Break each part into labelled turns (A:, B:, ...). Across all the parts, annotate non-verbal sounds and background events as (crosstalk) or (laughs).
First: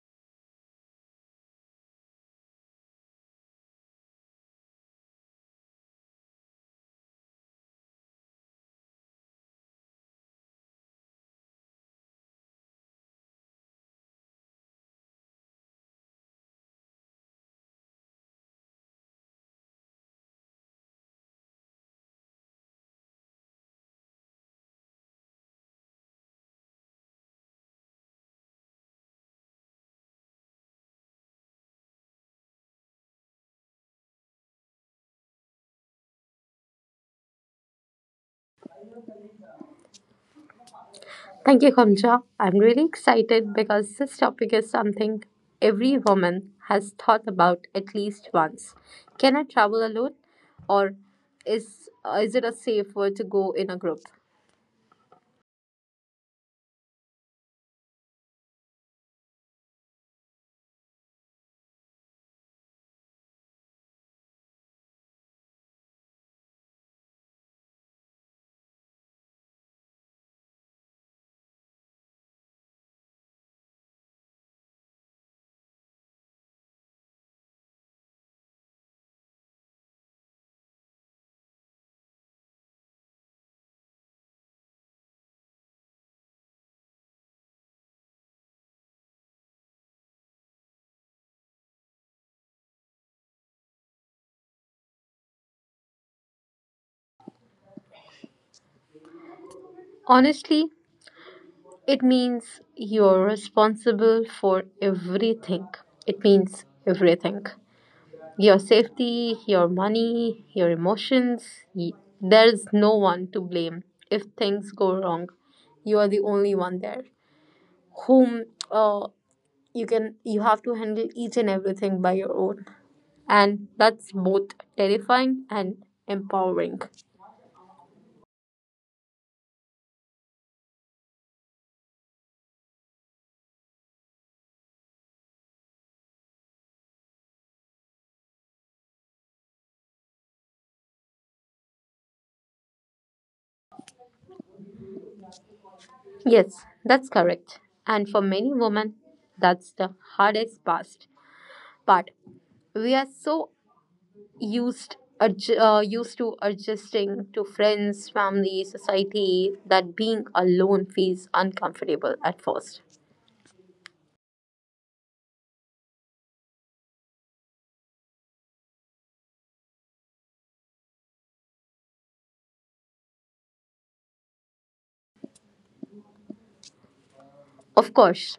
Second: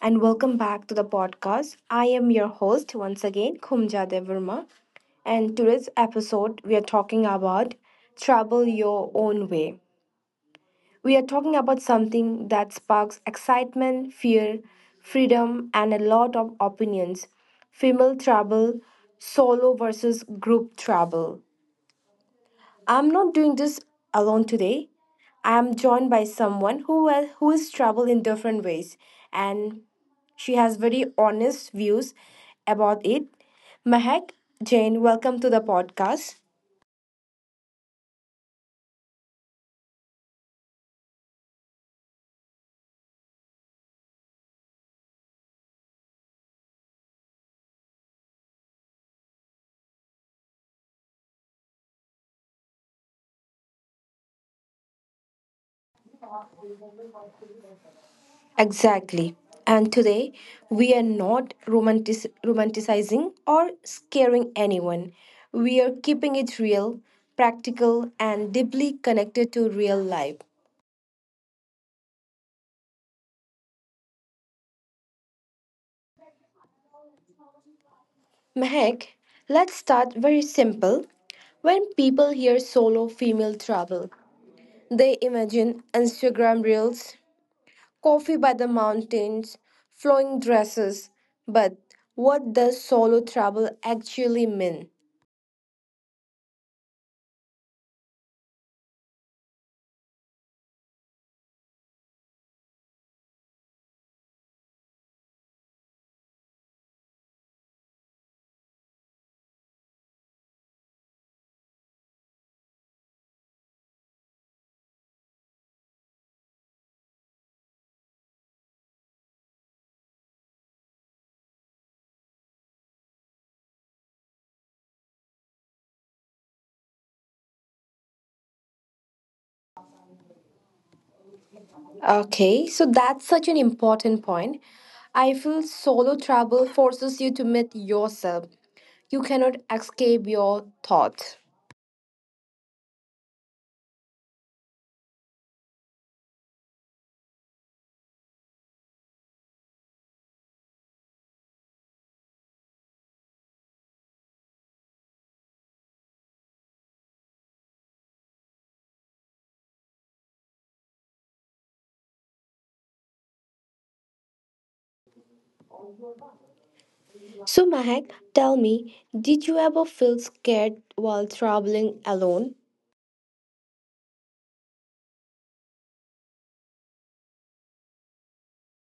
A: and welcome back to the podcast. I am your host once again, Khumja Devarma, and today's episode we are talking about travel your own way. We are talking about something that sparks excitement, fear, freedom, and a lot of opinions: female travel, solo versus group travel. I'm not doing this alone today. I am joined by someone who is traveled in different ways and she has very honest views about it. Mahak Jane, welcome to the podcast.
B: Thank you, Kamcha. I'm really excited because this topic is something every woman has thought about at least once. Can I travel alone, or is is it a safe word to go in a group?
A: Exactly. And today we are not romanticizing or scaring anyone. We are keeping it real, practical and deeply connected to real life. Mehek, let's start very simple. When people hear solo female travel, they imagine Instagram reels, coffee by the mountains, flowing dresses. But what does solo travel actually mean?
B: Honestly, it means you're responsible for everything. It means everything. Your safety, your money, your emotions. y- There's no one to blame if things go wrong. You are the only one there. Whom uh, you have to handle each and everything by your own, and that's both terrifying and empowering.
A: Okay, so that's such an important point. I feel solo travel forces you to meet yourself. You cannot escape your thoughts.
B: Yes, that's correct, and for many women, that's the hardest past part. We are so used to adjusting to friends, family, society, that being alone feels uncomfortable at first.
A: So, Mahak, tell me, did you ever feel scared while traveling alone?
B: Of course,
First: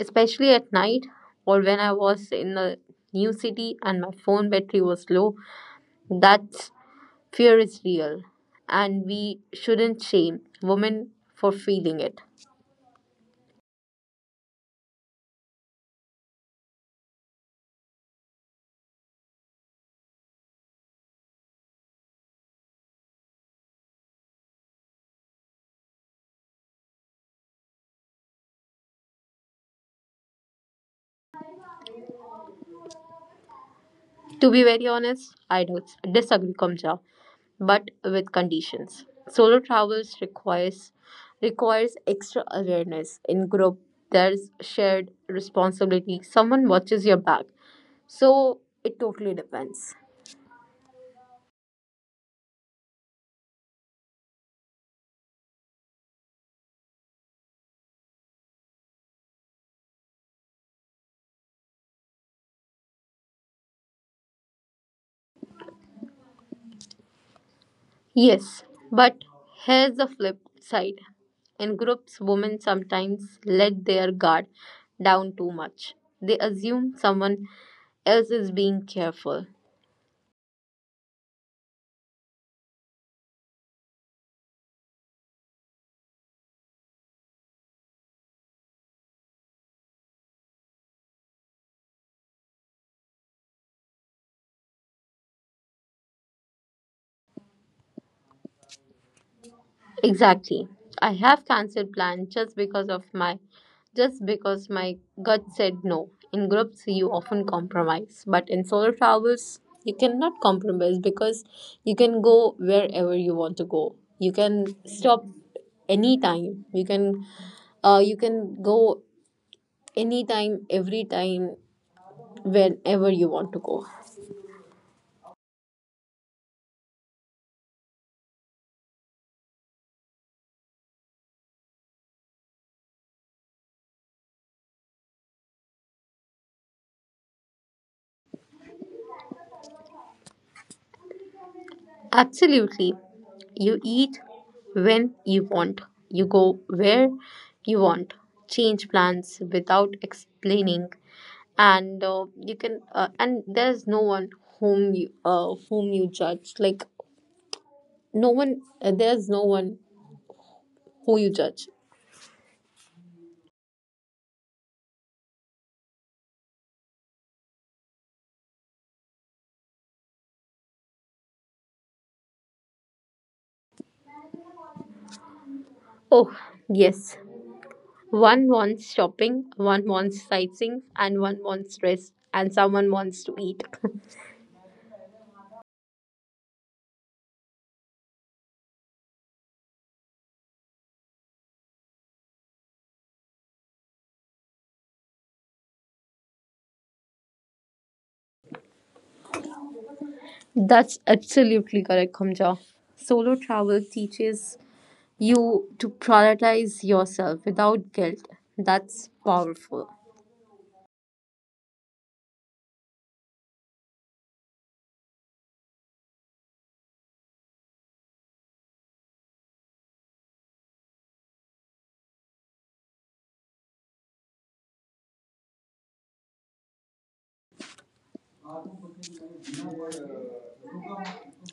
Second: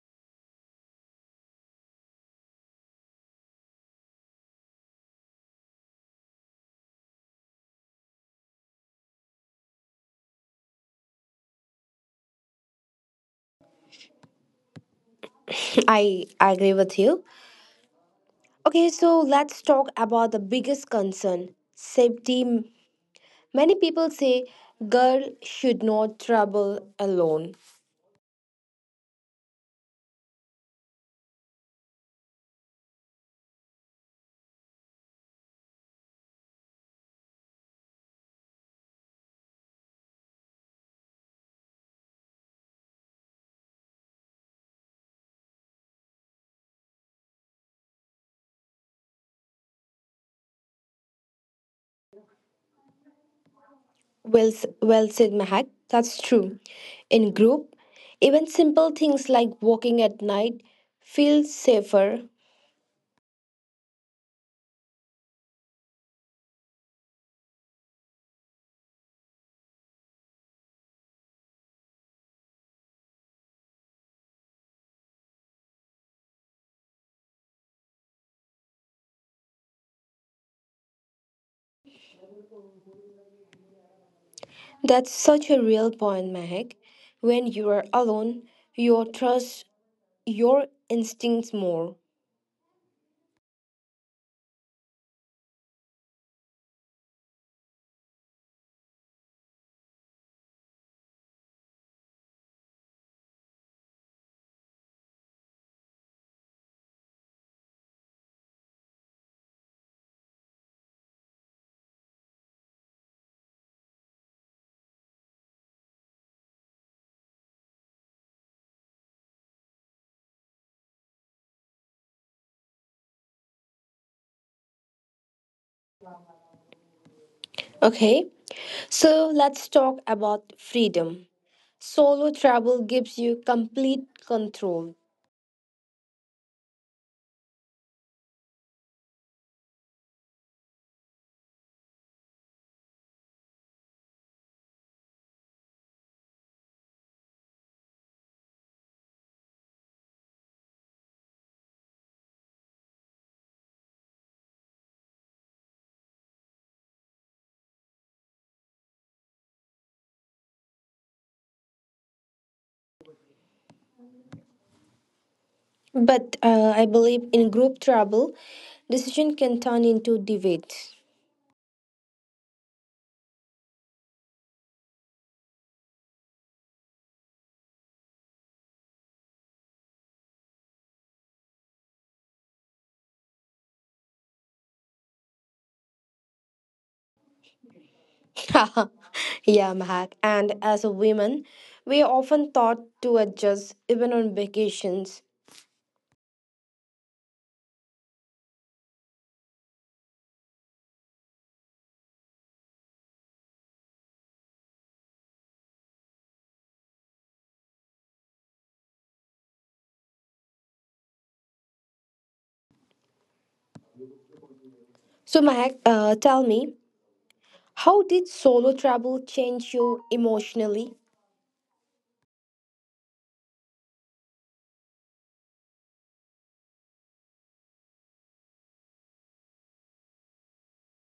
B: especially at night or when I was in a new city and my phone battery was low, that fear is real, and we shouldn't shame women for feeling it.
A: (laughs) I agree with you. Okay, so let's talk about the biggest concern safety. Many people say girl should not travel alone.
B: To be very honest, I don't disagree, Kamja, but with conditions. Solo travels requires extra awareness. In group, there's shared responsibility. Someone watches your back. So it totally depends.
A: Well said, Mahak. That's true. In group, even simple things like walking at night feel safer.
B: Yes, but here's the flip side. In groups, women sometimes let their guard down too much. They assume someone else is being careful.
A: That's such a real point, Mahak. When you are alone, your trust your instincts more.
B: Exactly. I have cancelled plans just because my gut said no. In groups you often compromise, but in solo travels you cannot compromise, because you can go wherever you want to go. You can stop anytime. You can go anytime, every time, whenever you want to go.
A: Okay, so let's talk about freedom. Solo travel gives you complete control,
B: Absolutely. You eat when you want. You go where you want. Change plans without explaining, and you can. And there's no one whom you judge. Like no one. There's no one who you judge.
A: but I believe in group travel, decision can turn into debate.
B: Oh yes. One wants shopping. One wants sightseeing, and one wants rest. And someone wants to eat.
A: (laughs) Yeah, Mahak. And as a woman, we are often taught to adjust even on vacations.
B: (laughs) That's absolutely correct, Kamja. Solo travel teaches you to prioritize yourself without guilt. That's powerful.
A: So, Mahak, tell me, how did solo travel change you emotionally?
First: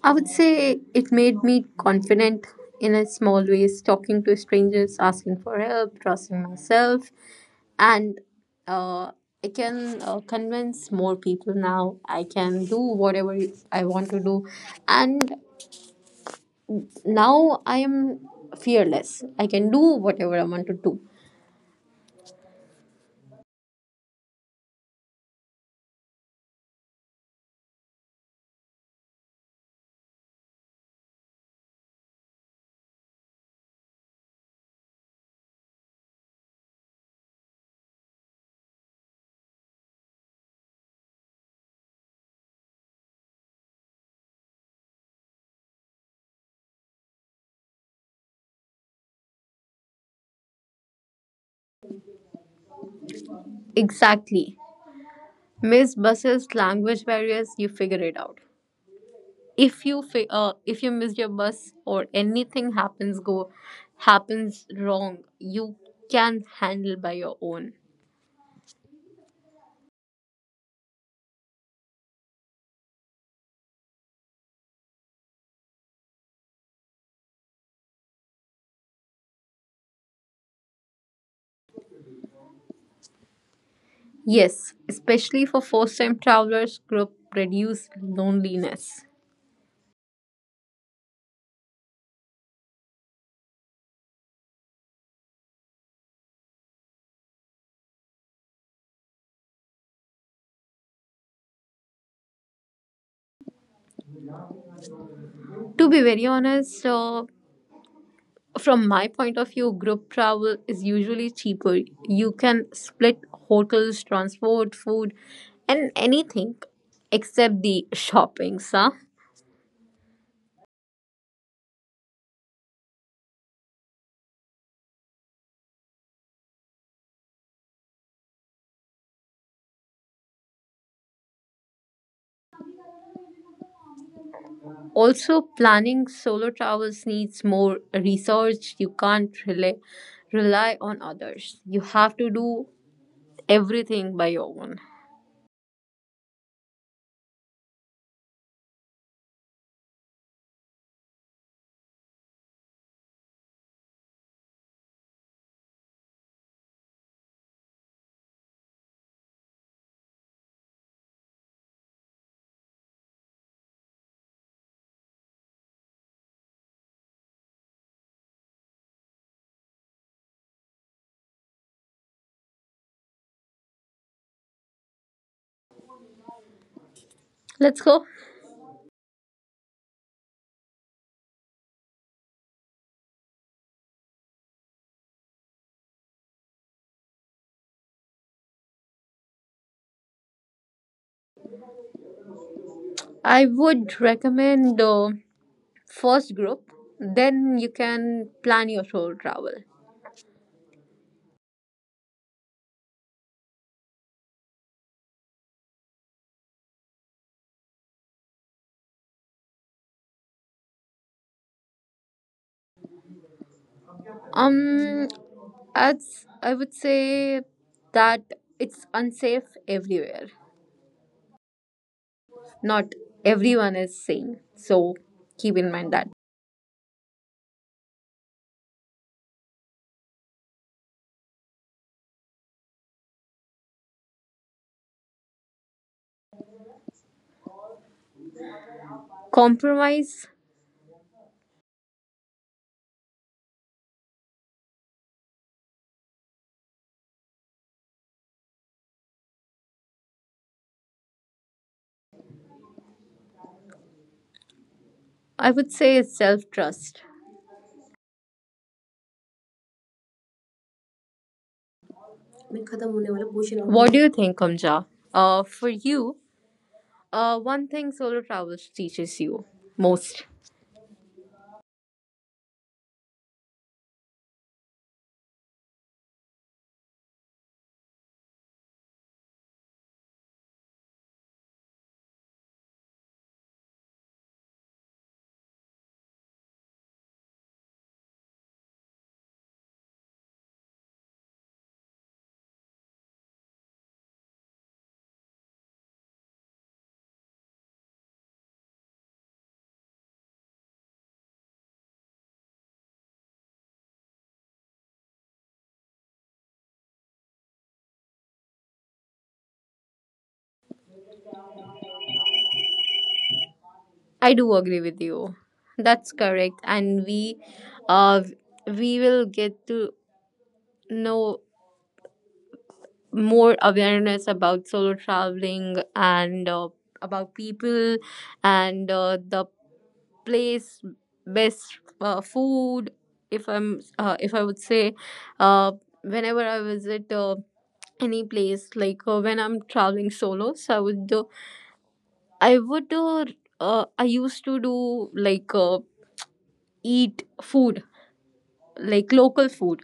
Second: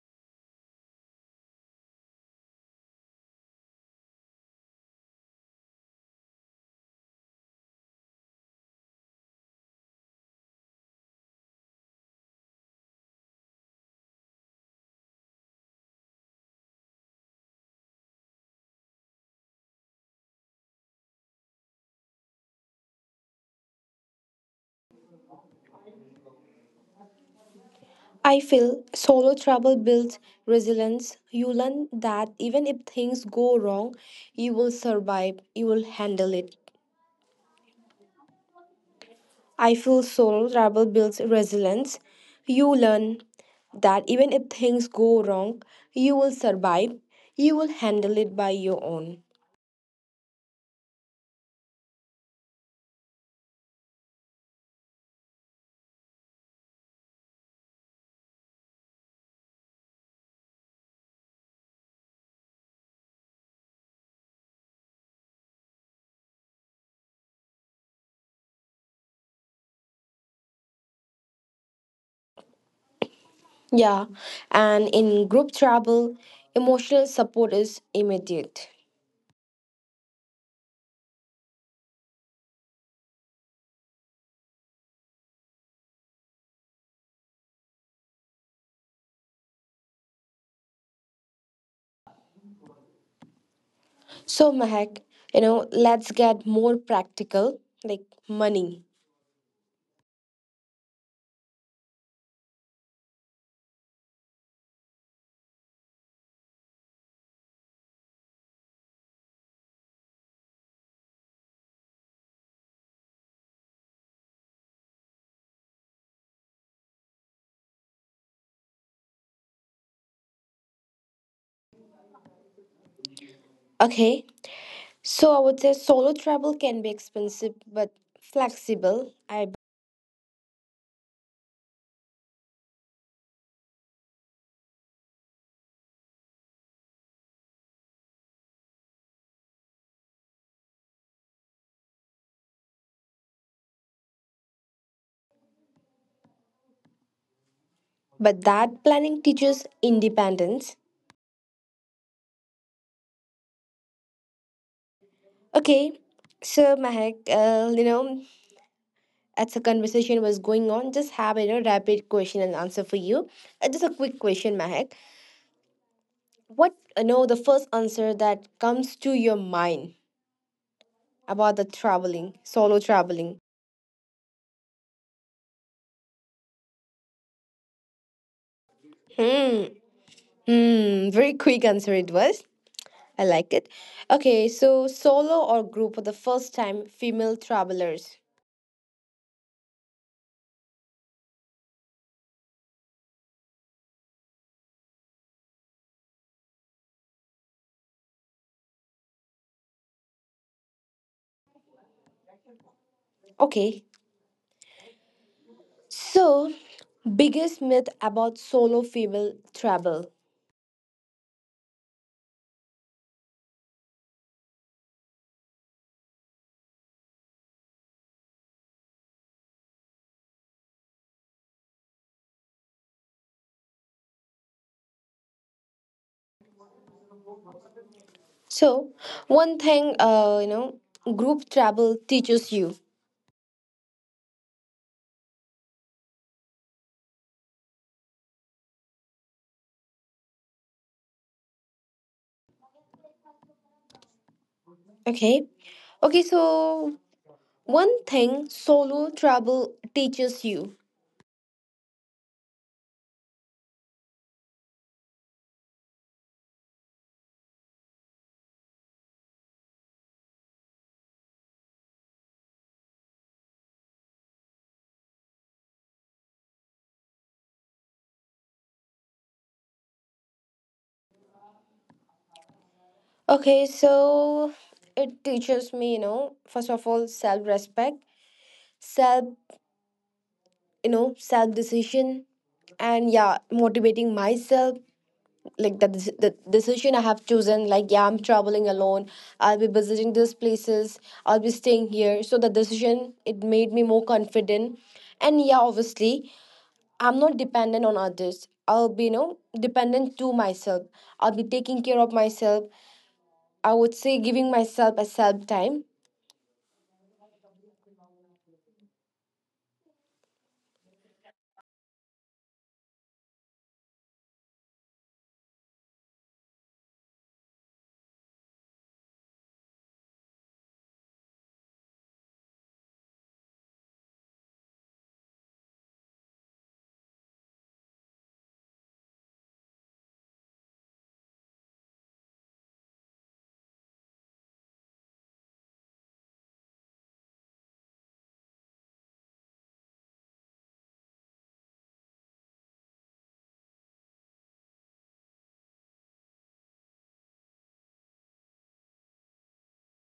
B: I would say it made me confident in a small ways, talking to strangers, asking for help, trusting myself, and uh, I can convince more people now. I can do whatever I want to do, and now I am fearless. I can do whatever I want to do.
A: I feel solo travel builds resilience. You learn that even if things go wrong, you will survive, you will handle it. I feel solo travel builds resilience. You learn that even if things go wrong, you will survive, you will handle it by your own.
B: Exactly. Miss buses, language barriers, you figure it out. If you miss your bus or anything happens wrong, you can handle by your own.
A: Yeah, and in group travel, emotional support is immediate.
B: Yes, especially for first time travelers, group reduce loneliness.
A: So, Mahak, you know, let's get more practical like money.
B: To be very honest, from my point of view, group travel is usually cheaper. You can split hotels, transport, food, and anything except the shoppings, huh?
A: Okay, so I would say solo travel can be expensive but flexible. I
B: Also, planning solo travels needs more research. You can't rely, rely on others. You have to do everything by your own.
A: but that planning teaches independence. Okay, so Mahek, you know, as a conversation was going on, just have a you know, rapid question and answer for you. Just a quick question, Mahek. What you know the first answer that comes to your mind about the traveling, solo traveling?
B: Let's go.
A: Hmm. Hmm. Very quick answer it was. I like it. Okay, so solo or group for the first time female travelers.
B: I would recommend the first group. Then you can plan your solo travel.
A: Okay, so biggest myth about solo female travel.
B: Um, as I would say, that it's unsafe everywhere. Not everyone is sane. So keep in mind that.
A: So one thing, you know, group travel teaches you.
B: Compromise,
A: Okay, okay, so one thing solo travel teaches you.
B: I would say, is self trust. What do you think, Kamja? For you, one thing solo travel teaches you most.
A: Okay, so it teaches me, you know, first of all, self respect, self you know self decision, and yeah, motivating myself like the decision I have chosen, like yeah, I'm traveling alone, I'll be visiting these places, I'll be staying here, so the decision it made me more confident, and yeah obviously I'm not dependent on others, I'll be you know dependent to myself, I'll be taking care of myself, I would say giving myself a self time.
B: I do agree with you. That's correct, and uh, we will get to know more awareness about solo traveling and about people and the place, best food. If I would say, uh, whenever I visit any place, like when I'm traveling solo, so i would do I used to do, like eat food like local food.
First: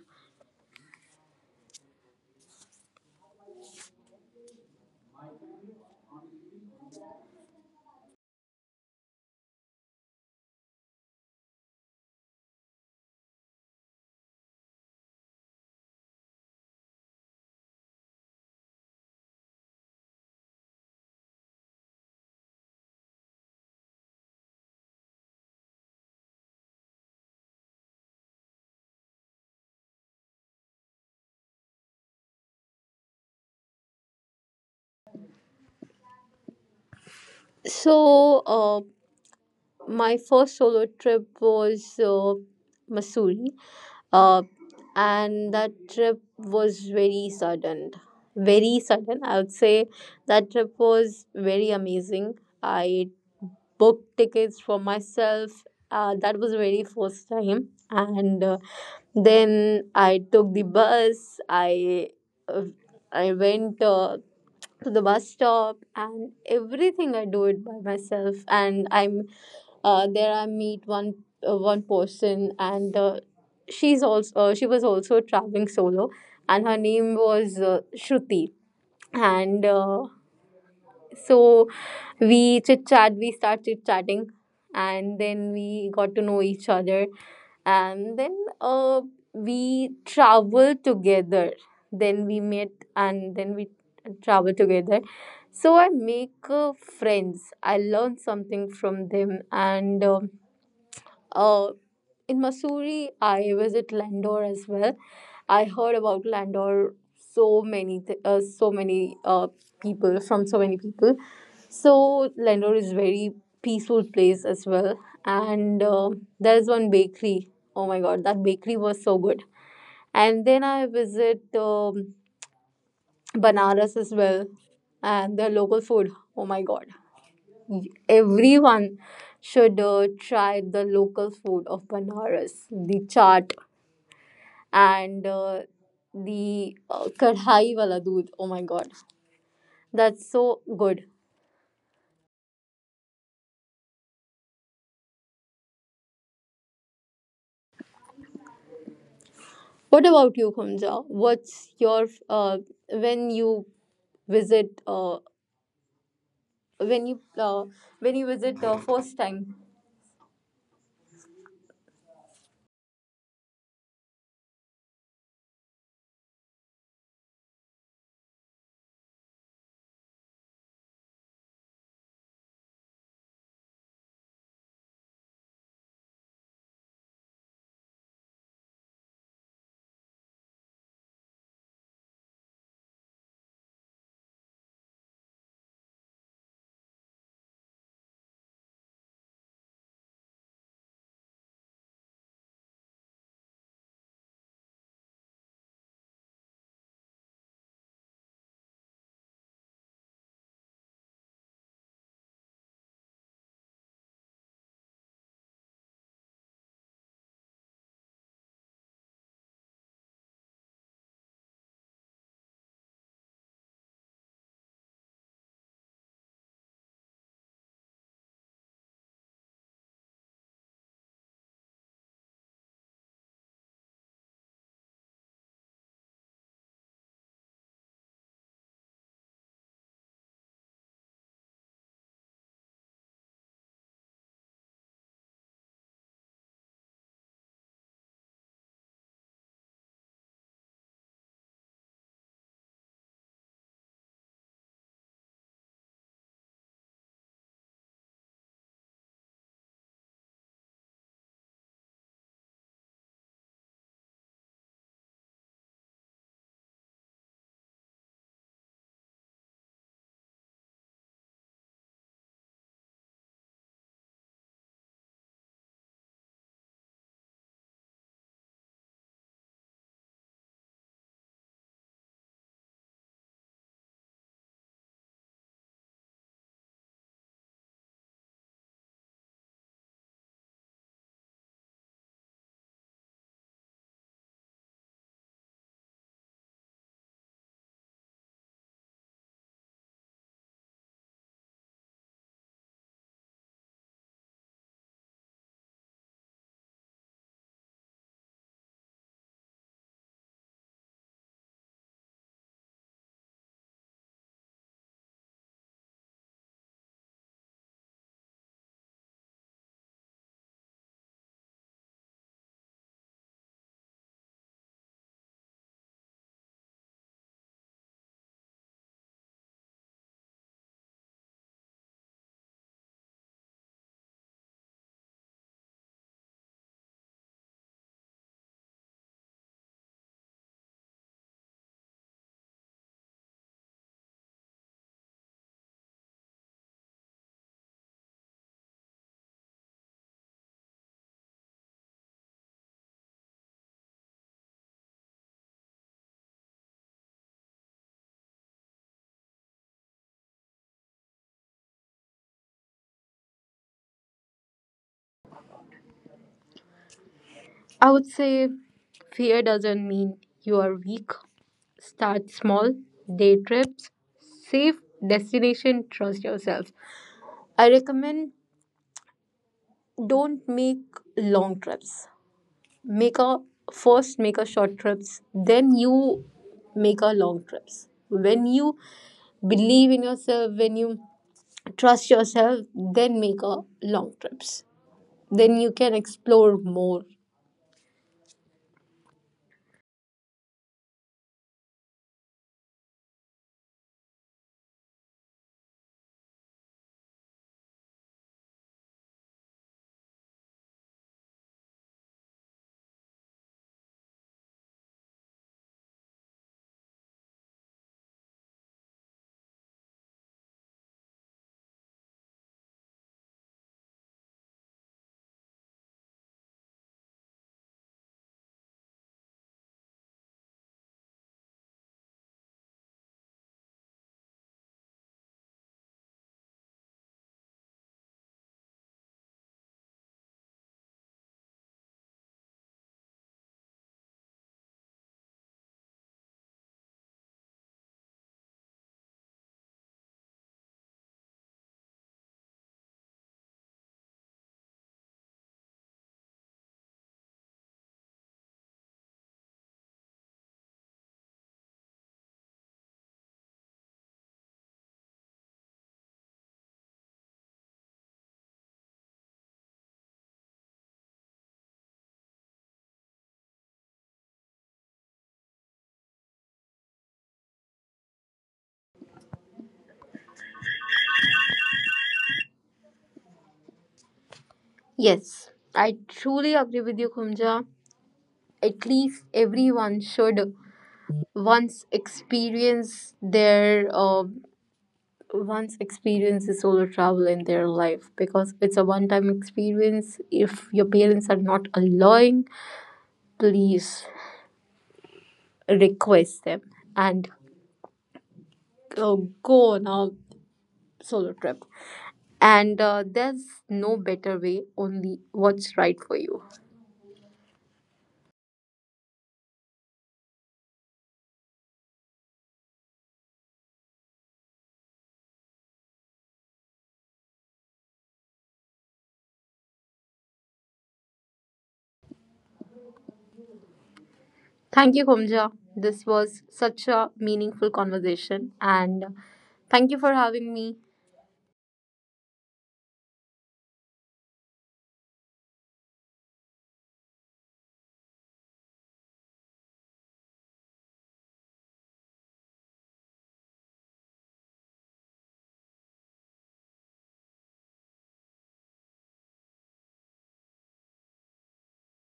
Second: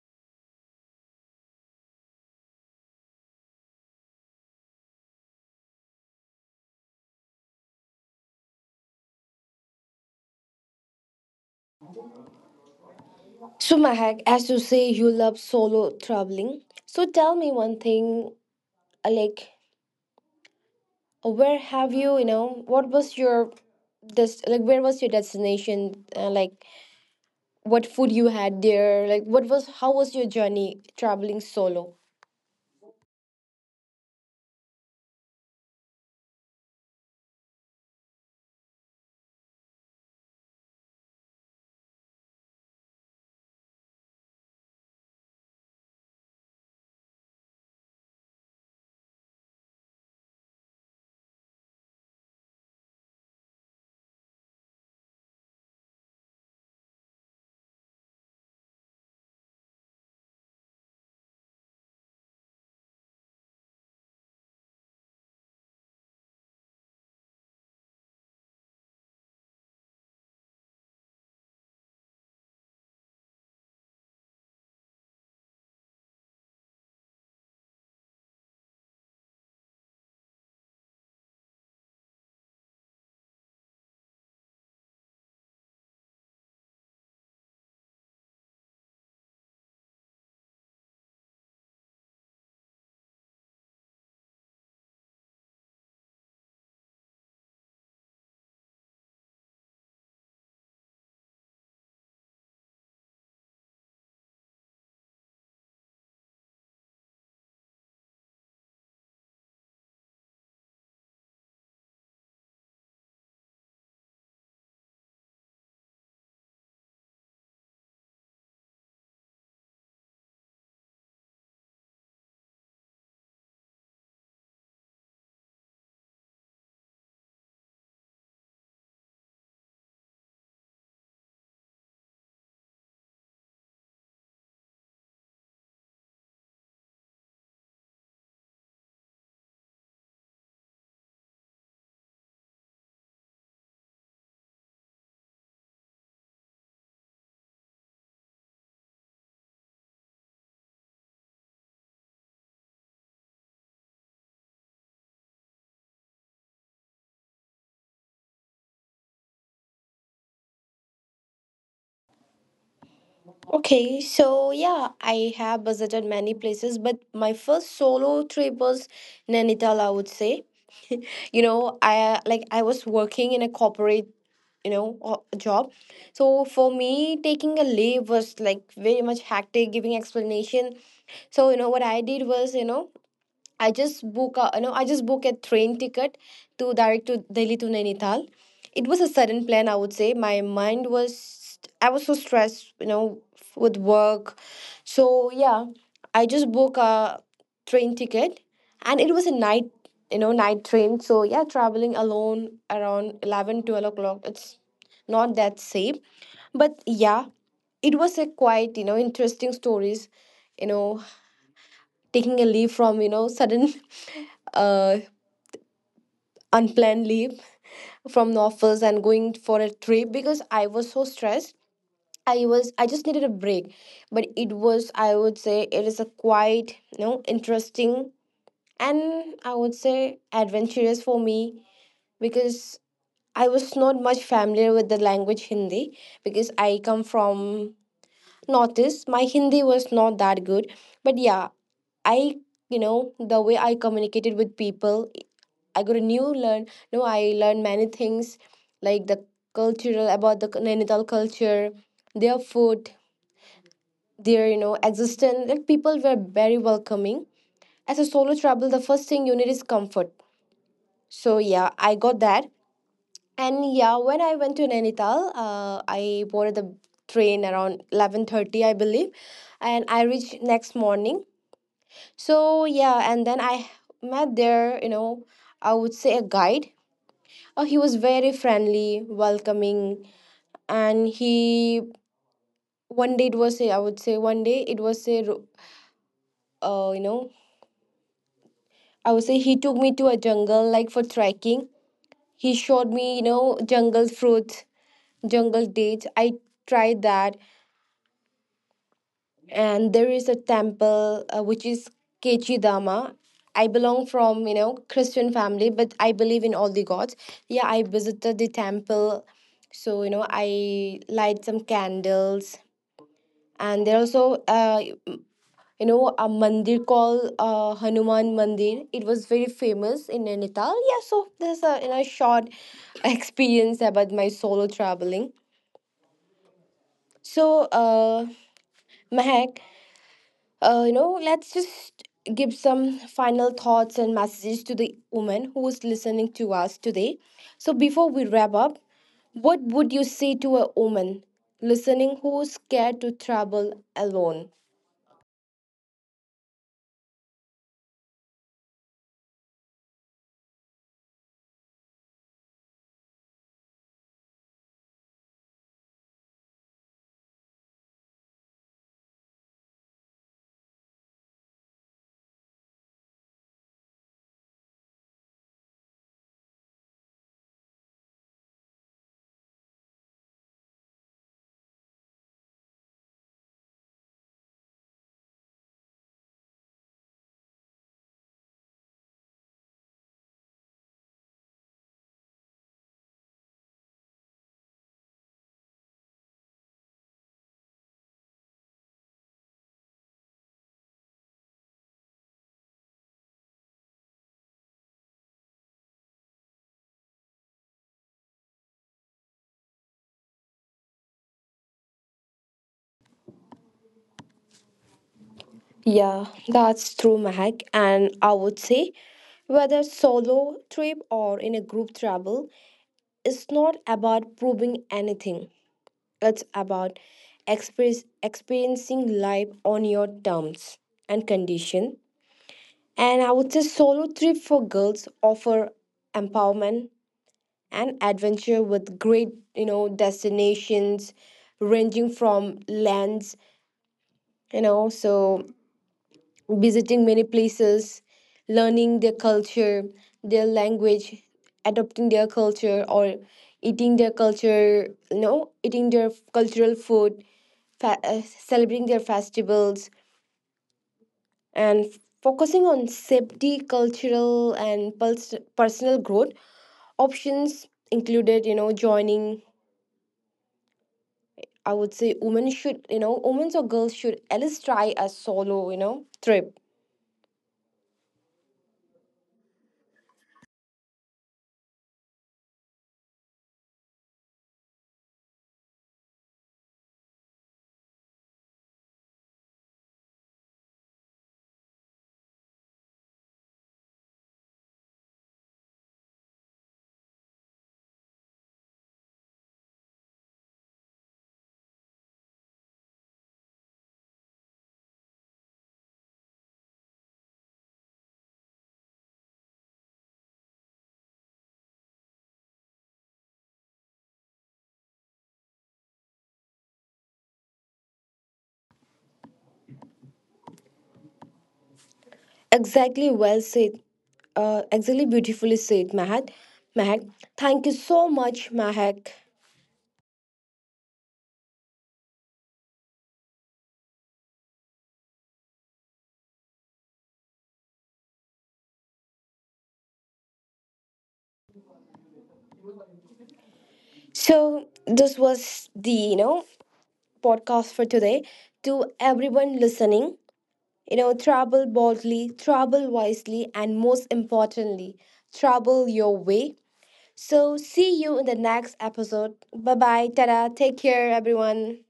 A: So Mahak, as you say you love solo traveling, so tell me one thing, like where have you you know what was your this, like where was your destination, like what food you had there, like what was how was your journey traveling solo.
B: So uh, my first solo trip was Missouri, uh, and that trip was very sudden. I would say that trip was very amazing. I booked tickets for myself. That was the very first time, and then I took the bus. Uh, I went to the bus stop, and everything I do it by myself. And I'm there. I meet one person, and she's also she was also traveling solo, and her name was Shruti. And so we start chit chatting, and then we got to know each other, and then we traveled together. Then we met, and then we travel together. So I make friends. I learn something from them, and uh, in Missouri, I visit Landor as well. I heard about Landor so many people, from so many people. So Landor is very peaceful place as well, and there is one bakery. Oh my God, that bakery was so good. And then I visit Banaras as well, and their local food. Oh my God, everyone should try the local food of Banaras, the chaat and the kadhai wala doodh. Oh my god, that's so good. What about you, Khumja? What's your when you visit uh, when you uh, when you visit the first time?
A: Okay, so yeah, I have visited many places, but my first solo trip was Nainital, I would say. (laughs) You know, I like I was working in a corporate you know job, so for me taking a leave was like very much hectic giving explanation. So you know what I did was, you know, I just book a no, I just book a train ticket to direct to Delhi to Nainital. It was a sudden plan, I would say. My mind was I was so stressed, you know, with work. So yeah, I just book a train ticket, and it was a night, you know, night train. So yeah, traveling alone around 11, 12 o'clock. It's not that safe, but yeah, it was a quite you know interesting stories. You know, taking a leave from you know sudden (laughs) uh unplanned leave from the office and going for a trip because I was so stressed. I was I just needed a break, but it was I would say it is a quite you know interesting and I would say adventurous for me because I was not much familiar with the language Hindi because I come from notice my Hindi was not that good. But yeah, I, you know, the way I communicated with people, I got a new learn. No, I learned many things like the cultural about the Nainital culture, their food, their you know existence. Like people were very welcoming. As a solo travel, the first thing you need is comfort. So yeah, I got that. And yeah, when I went to Nainital, I boarded the train around 11:30, I believe, and I reached next morning. So yeah, and then I met there, you know, I would say a guide. He was very friendly, welcoming, and he one day it was I would say one day it was you know, I would say he took me to a jungle like for trekking. He showed me, you know, jungle fruits, jungle dates. I tried that, and there is a temple which is Kechidama. I belong from you know Christian family, but I believe in all the gods. Yeah, I visited the temple, so you know I light some candles, and there also you know a mandir called Hanuman Mandir. It was very famous in Nainital. Yeah, so there's a you know short (laughs) experience about my solo traveling. So Mahek, you know, let's just give some final thoughts and messages to the woman who is listening to us today. So, before we wrap up, what would you say to a woman listening who is scared to travel alone?
B: I would say fear doesn't mean you are weak. Start small, day trips, safe destination, trust yourself. I recommend don't make long trips. Make a short trips, then you make a long trips when you believe in yourself, when you trust yourself, then make a long trips, then you can explore more.
A: Yeah, that's true, Mahak. And I would say, whether solo trip or in a group travel, it's not about proving anything. It's about experiencing life on your terms and condition. And I would say solo trip for girls offer empowerment and adventure with great, you know, destinations ranging from lands, you know, so visiting many places, learning their culture, their language, adopting their culture or eating their culture, you know, eating their cultural food, celebrating their festivals, and focusing on safety cultural and personal growth options included you know joining. I would say women should you know women or girls should at least try a solo you know trip.
B: Yes, I truly agree with you, Kumja. At least everyone should once experience their uh, once experience the solo travel in their life, because it's a one time experience. If your parents are not allowing, please request them and uh, go on a solo trip. And there's no better way, only what's right for you.
A: Exactly, well said. Exactly, beautifully said, Mahak. Mahak, thank you so much, Mahak.
B: Thank you, Kumja. This was such a meaningful conversation, and thank you for having me.
A: So this was the you know podcast for today to everyone listening. You know, travel boldly, travel wisely, and most importantly, travel your way. So, see you in the next episode. Bye bye. Tada. Take care, everyone.